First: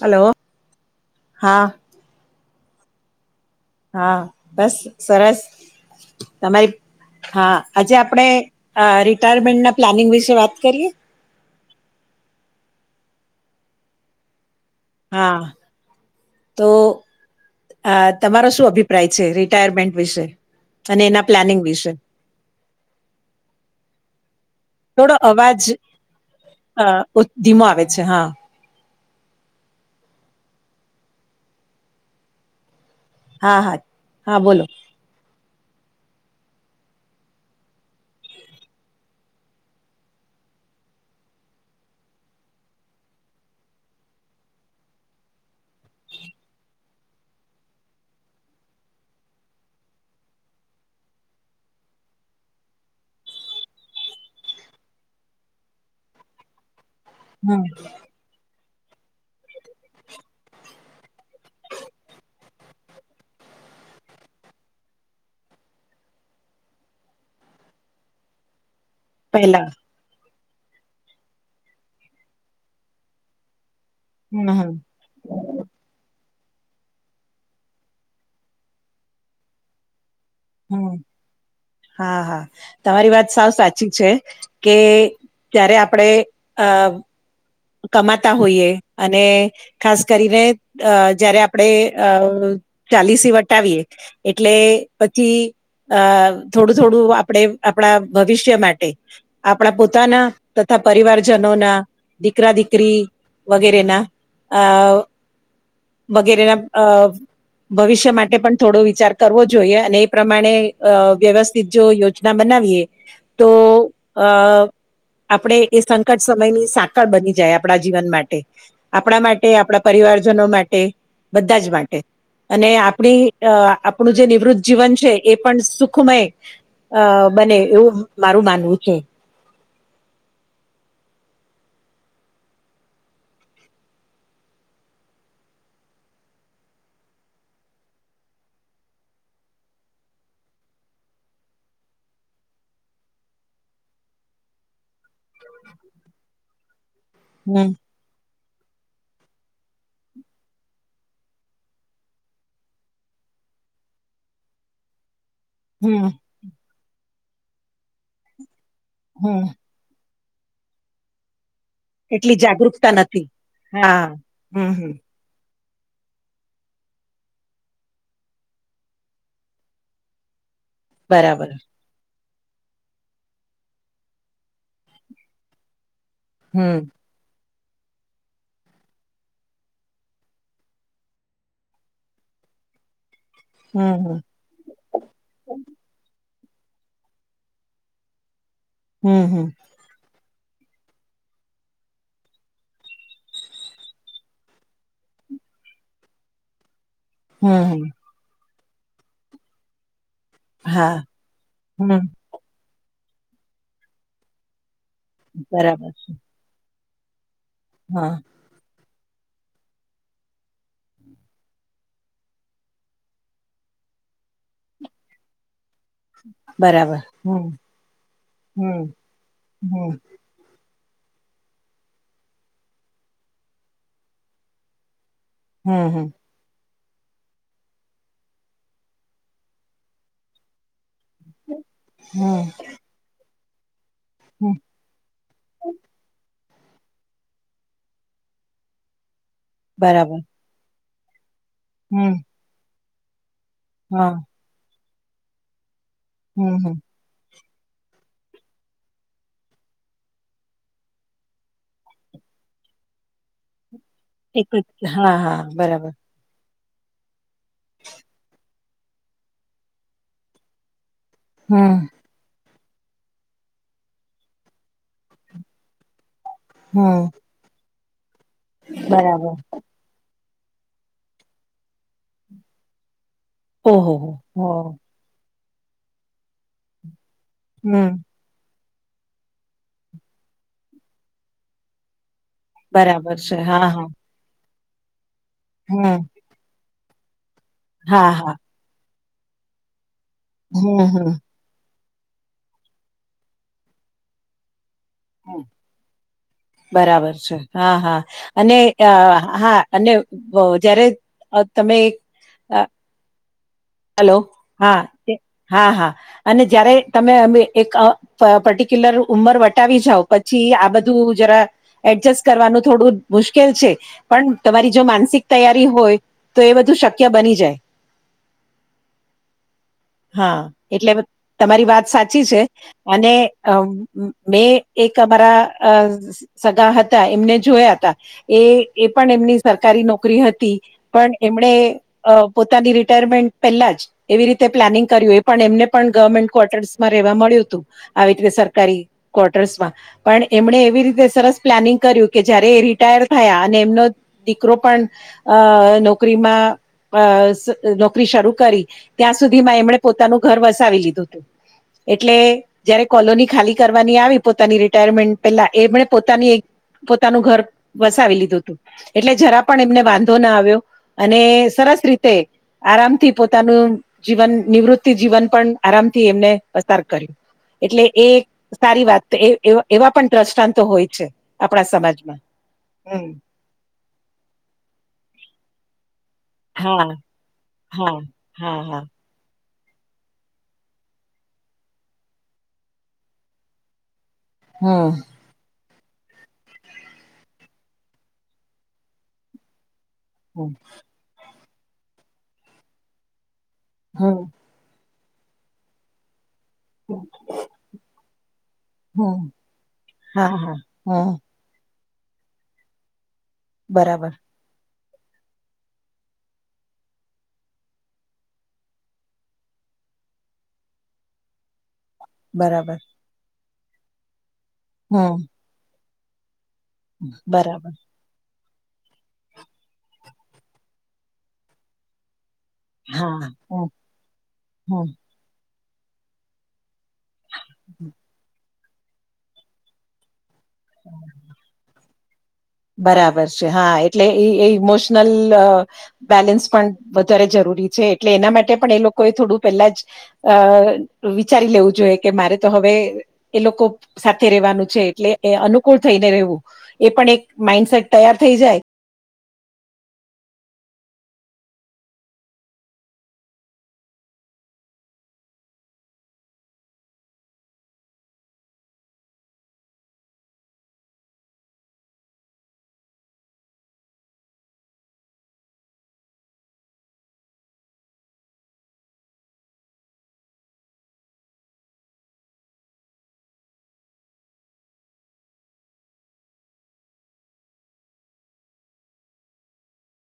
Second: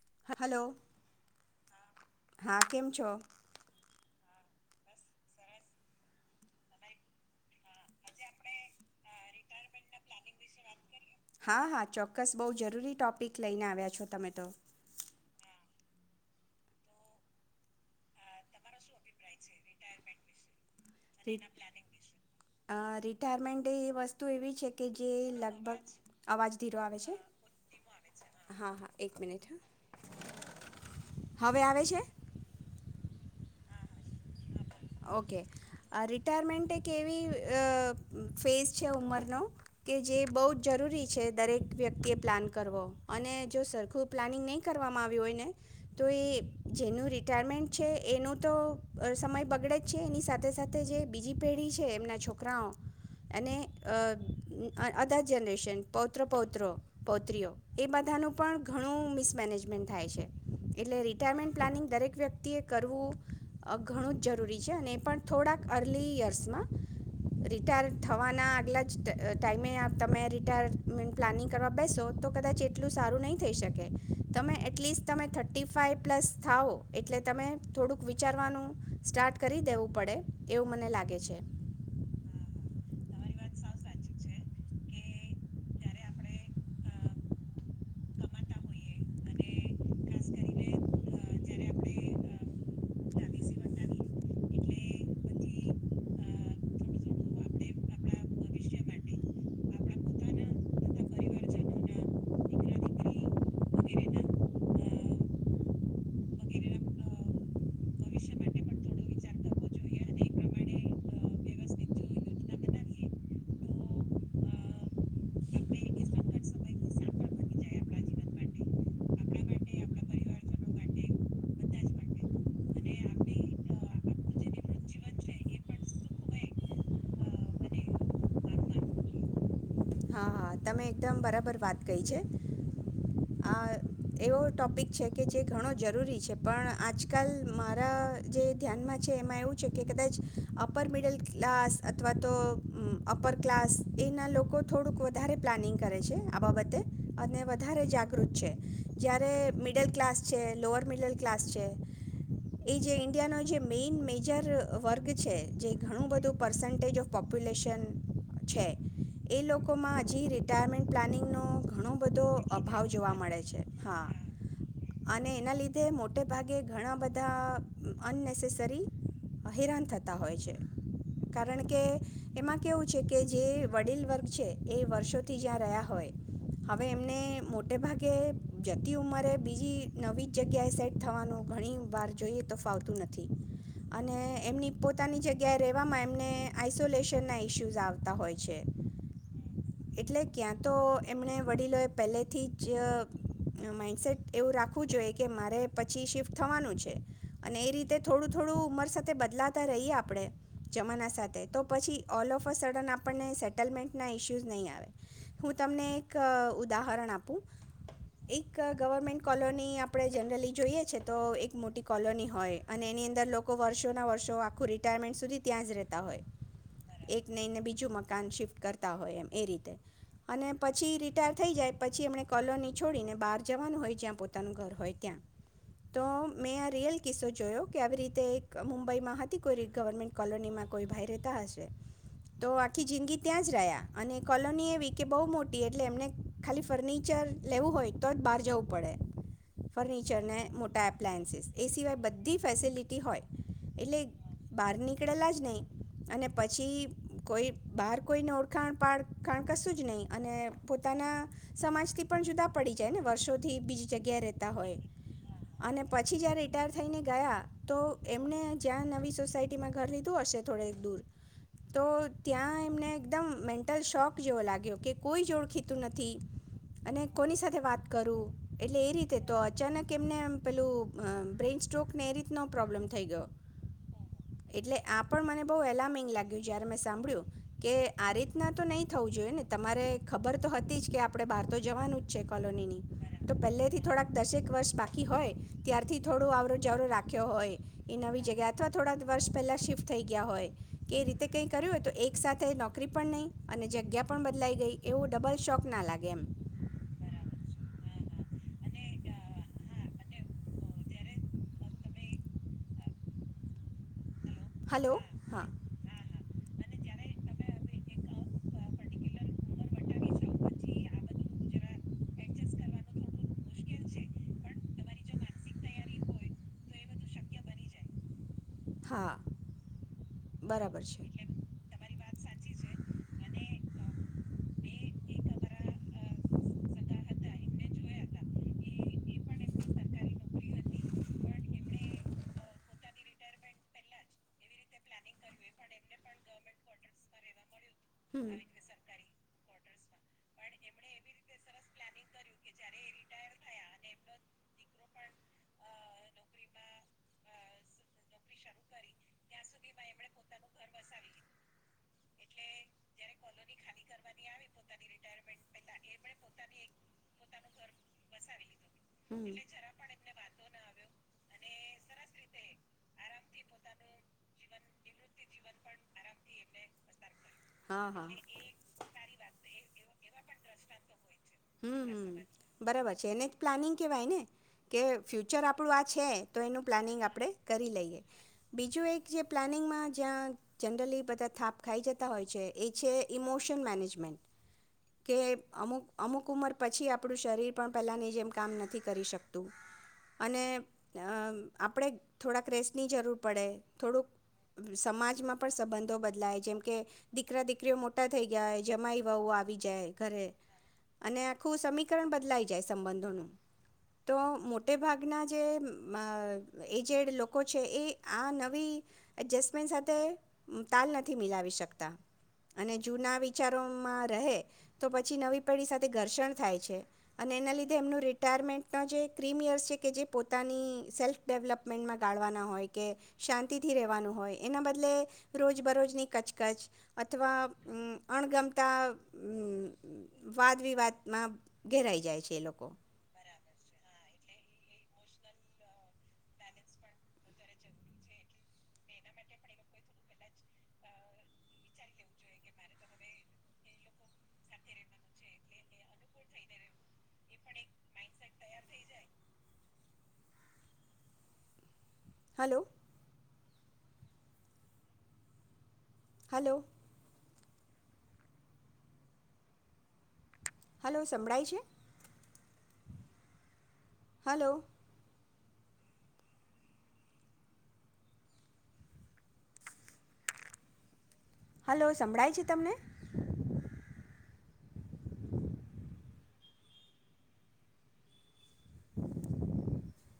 Hello હા. હા કેમ છો. હા બસ સરસ તમારી હા આજે આપડે રિટાયરમેન્ટના પ્લાનિંગ વિશે વાત કરીએ હા હા ચોક્કસ બહ જરૂરી ટોપિક લઈને આવ્યા છો તમે તો હા તો આ તમારો શું અભિપ્રાય છે રિટાયરમેન્ટ વિશે. અને એના પ્લાનિંગ વિશે રિટાયરમેન્ટ એ વસ્તુ એવી છે કે જે થોડો અવાજ લગભગ અવાજ ધીરો અ આવે છે ધીમો આવે છે હા હા. હવે આવે છે. હા હા હા બોલ ઓકે આ રિટાયરમેન્ટ એક એવી ફેઝ છે ઉમરનો કે જે બહુ જ જરૂરી છે દરેક વ્યક્તિએ પ્લાન કરવો અને જો સરખું પ્લાનિંગ નહીં કરવામાં આવ્યું હોય ને તો એ જેનું રિટાયરમેન્ટ છે એનું તો સમય આગળ જ છે એની સાથે સાથે જે બીજી પેઢી છે એમના છોકરાઓ અને અ અદા જ જનરેશન પૌત્ર પૌત્રો પૌત્રીઓ હમ એ બધાનું પણ ઘણું મિસમેનેજમેન્ટ થાય છે એટલે રિટાયરમેન્ટ પ્લાનિંગ દરેક વ્યક્તિએ કરવું અ ઘણું જ જરૂરી છે એને પણ થોડા અર્લી ઈયરશ માં રિટાયડૅ થવાનાં [inaudible] પહેલા ટાઈમે ત [inaudible] કારણ પ્લાનિંગ કરવા બેસો તો કદાચ એટલું સારું નહીં થઈ શકે. હમ તમે હમ એટલીસ્ટ તમે થર્ટી ફાઈવ પ્લસ થાવો એટલે તમે થોડુંક વિચારવાનું સ્ટાર્ટ કરી દેવું પડે એવું મને હમ લાગે છે હા હા તમારી વાત સાવ સાચ સાચી છે કે જયારે આપણેે અ કમાતા હોઈએ અને ખાસ કરીને અ જયારે આપણે અ ચાલીસી વટાવીએ એટલે પછી અ થોડું થોડું આપણે આપણા ભવિષ્ય માટે આપણા પોતાના તથા પરિવારજનો ના, દીકરા દીકરી વગેરેના અ વગેરેના અ ભવિષ્ય માટે પણ થોડો વિચાર કરવો જોઈએ. અને એ પ્રમાણે અ વ્યવસ્થિત જો યોજના બનાવીએ તો અ આપણે એ સંકટ સમયની સાકળ બની જાય આપણા જીવન માટે આપણા માટે આપણા પરિવારજનો માટે બધા જ માટે અને આપણી અ આપણું જે નિવૃત્ત જીવન છે એ પણ સુખમય અ બને એવું મારું માનવું છે. હા હા તમે એકદમ બરાબર વાત કહી છે. આ એવો ટોપિક છે કે જે ઘણો જરૂરી છે. પણ આજકાલ મારા જે ધ્યાનમાં છે એમાં એવું છે કે કદાચ અપર મિડલ ક્લાસ અથવા તો અપર ક્લાસ એના લોકો થોડુંક વધારે પ્લાનિંગ કરે છે આ બાબતે અને હમ વધારે જાગૃત છે. જ્યારે મિડલ ક્લાસ છે, લોઅર મિડલ ક્લાસ છે એ જે ઈન્ડિયાનો જે મેન મેજર વર્ગ છે જે હમ ઘણું બધું પર્સન્ટેજ ઓફ પોપ્યુલેશન છે એ હમ લોકોમાં જી રિટાયરમેન્ટ પ્લાનિંગનો ઘણો બધો એટલી અભાવ જાગૃતતા જોવા નથી. મળે છે હા હમ હમ અને એના લીધ તે મોટે ભાગે ઘણા બધા અનનેસેસરી હેરાન થતા હોય છે. બરાબર કારણ કે એમાં કેવું છે કે જે વડીલ વર્ગ છે એ વર્ષોથી જ્યાં રહ્યા હોય હમ હવે એમને મો મોટે ભાગે જતી ઉંમરે બીજી નવી જગ્યાએ સેટ થવાનું ઘણી વાર જોઈએ તો ફાવતું નથ થી હમ અને હમ એમની પોતાની જગ્યાએ રેવામાં એમને આઈસોલેશનના ઇસ્યુઝ આવતા હોય છે. હમ હમ એટલે ક્યાં તો એમણે વડીલોએ પહેલેથી જ માઇન્ડસેટ એવું રાખવું જોઈએ કે મારે પછી શિફ્ટ થવાનું છે. અને એ હમ રીતે થોડું થોડું ઉંમર સાથે બદલાતા રહીએ આપ આપડે હા જમાના સાથે તો હમ પછી ઓલ ઓફ અ સડન આપ આપણને સેટલમેન્ટ ના ઇશ્યૂઝ નહીં આવે. હું તમને બરાબર એક ઉદ ઉદાહરણ આપું હા એક ગવર્મેન્ટ કોલોની આપણે જનરલી જોઈએ છે તો એક મોટી કોલોની હોય અને એની અંદર લોકો વર્ષોના વર્ષો આખું રિટાયરમેન્ટ સુધી ત્યાં જ રેત તા હોય બરાબર એક હમ નહીને બીજું મકાન શિફ્ટ કર હમ તા હોય એમ એ રીતે હમ અને પછી રિટાયર થઈ જાય પછી એમને કોલોની છોડીને બહાર જવાનું હોય જ્યાં પોતાનું ઘર હોય ત્યાં. હમ તો હમ રિયલ કિસ્સો જોયો કે આવી રીતે એક મુંબઈમાં હતી કોઈ ગવર્મેન્ટ કોલોનીમાં કોઈ ભ તા હશે તો હમ આખી જિંદગી ત્યાં જ રહા. અને હમ કોલોની એવી કે બહુ મોટી એટલે એમને ખાલી ફર્નિચર લેવું હોય તો જ બહાર જવું પડે. બરાબર ફર્નિચર ને મોટા આપ પ્લાન્સસ. એ સિવાય હમ બધી ફેસિલિટી તીય એટલે હા બારની. ખેડલા જ નં અને હમ હમ પછી કોઈ. બહાર કોઈ નોટ ખાણ પાળખાણ કશું જ નહીં અને પોતાના સમાજથી પણ જુદા પડી જાય ને વર્ષોથી બીજા જગ્યા એક રહેતા હોય જ. હા હા અને બરાબર પછી જયારે રિટાયર થઈને ગયા તો એમને જ્યાં નવી સોસાયટીમાં ઘર લીધું હશે થોડક દૂર તો હમ ત્યાં તમને. એકદમ મેન્ટલ શોક જેવો લાગ્યો કે કોઈ જોડ ખીતું નથી. હમ અને કોની સાથે વાત. કરું. એટલે એ રીતે બરાબર તો અચાનક એમને પેલું બ્રેઇન સ્ટ્રોકને એ રીતનો પ્રોબ્લેમ થઈ ગયો. ઓહ હો હ. એટલે આ પણ મને બહુ એલાર્મિંગ લાગ્યું જ્યારે મેં સાંભળ્યું. કે હમ્મ. આ રીતના તો નહીં થવું જોઈએ ને તમારે ખબર તો હતી જ કે આપણે બહાર તો જવાનું. કોલોની બરાબર ની તો છે પહેલે હા થી હા થોડાક દસેક વર્ષ હોય ત્યારથી હમ થોડું આવ જરૂર રાખે હોય એ હા નવી હા જગ્યા અથવા થોડા વર્ષ પહેલા શિફ્ટ થઈ ગયા હોય હમ કે હમ રીતે કઈ કર્યું હોય તો એક સાથે ન નોકરી પણ નહીં અને જગ્યા પણ બદલાઈ ગઈ એવું ડબલ હમ. શોખ ના લાગે એમ. બરાબર છે હા હા અને હા અને જયારે તમે હ. હલો હા હા હા અને જયારે તમે અમે એક પર્ટિક્યુલર ઉંમર વટાવી જાઓ પછી આ બધું જરા એડજસ્ટ કરવાનું થોડું મુશ્કેલ છે પણ તમારી જો માનસિક તૈયારી હોય તો એ બધું શક્ય બની જાય. હા હા બરાબર એટલે છે તમારી વાત સાચી સાચી છે અને મેં એક અમારા સગા હતા એમને જોયા હતા એ પણ એમની સરકારી નોકરી હતી પણ એમણે પોતાની રિટાયરમેન્ટ પેલાજ એવી રીતે પ્લાનિંગ કર્યું એ પણ એમને પણ ગવર્મેન્ટ ક્વાર્ટર્સમાં રહેેવા મળ્યું હતું. આવી હમ રીતે હમ સરકારી ક્વાર્ટર્સ માં. પણ એમણે એવી રીતે સરસ પ્લાનિંગ કર્યું કે જયારે એ રિટાયર થયા અને એમનો દીકરો પણ નોકરીમાં [inaudible] શરૂ કરી. ત્યાં સુધીમાં એમણે પોતાનું ઘર વસાવી લીધું હતું એટલે જયારે કોલોની ખાલી કરવાની આવી પોતાની રિટાયરમેન્ટ પેલા એમણે પોતાની ઘર વસાવી લીધું હતું એટલે જરા પણ એમને વાંધો ના આવ્યો અને સરસ રીતે આરામથી પોતાનું જીવન નિવૃતિ જીવન પણ આરામથી એમને પસાર કર્યું એટલે હા એ હા સારી વાત એવા પણ દ્રષ્ટાંત હોય છે આપણા હમ સમાજમાં. બરાબર હમ છે એને જ પ્લાનિંગ કેવાય ને કે ફ્યુચર આપણું આ છે તો એનું હા પ્લાનિંગ આપણે કરી હા લઈએ. હા હા બીજું એક જે પ્લાનિંગમાં જ્યાં જનરલી બધા થાપ ખાઈ જતા હોય છે, એ છે, ઇમોશન મેનેજમેન્ટ હમ કે અમુક અમુક ઉંમર પછી આપ આપણું શરીર પણ પહેલાંની જેમ કામ નથી કરી શકતું. અને અ આપણે થોડાક રેસની જરૂર પડે હમ થોડુંક સમાજ [unintelligible] પણ સંબંધો બદલાય છે. જેમકે દીકરા દીકરીઓ મોટા થઈ ગયાય જમાય હમ આવી જાય ઘરે હા હા હમ અને આખું સમી [unintelligible] બદલાઈ જાય સંબંધોનું. બરાબર. તો મોટે ભાગના જે એજેડ લોકો છે, એ આ નવી એડજસ્ટમેન્ટ સાથે તાલ નથી મિલાવી શકતા. અને બરાબર જોના વિ ચરોમાં રહે તો હમ પછી નવી પેઢી સાથે તે ઘર્ષણ થાય છે. અને એના બરાબર લીધે એમનું રિટાયરમેન્ટ જે [unintelligible] છે, કે જે પોતાની સેલ્ફ ડેવલપમેન્ટમાં ગાળવાના હોય. કે હા હમ શાંતિથી રવાનું હોય એના હમ બદલે રોજ રજ બરોજ [unintelligible] કચકચ અથવા અણગમ [inaudible] વાદ વિવાદમાં [unintelligible] જાય છે. એ લોકો બરાબર છે, હા એટલે એ એ ઇમોશનલ બેલેન્સ પણ વધારે જરૂરી છે એટલે એના માટે પણ એ લોકોએ થોડું પહેલા જ વિચારી લેવું જોઈએ કે મારે તો હવે એ લોકો સાથે રહેવાનું છે, એટલે એ અનુકૂળ થઈને રહેવું એ પણ એક માઈન્ડસેટ તૈયાર થઈ જાય. હલો. હલો. હલો સમભળાઈ છે. હલો. હલો સંભળાય છે, તમને.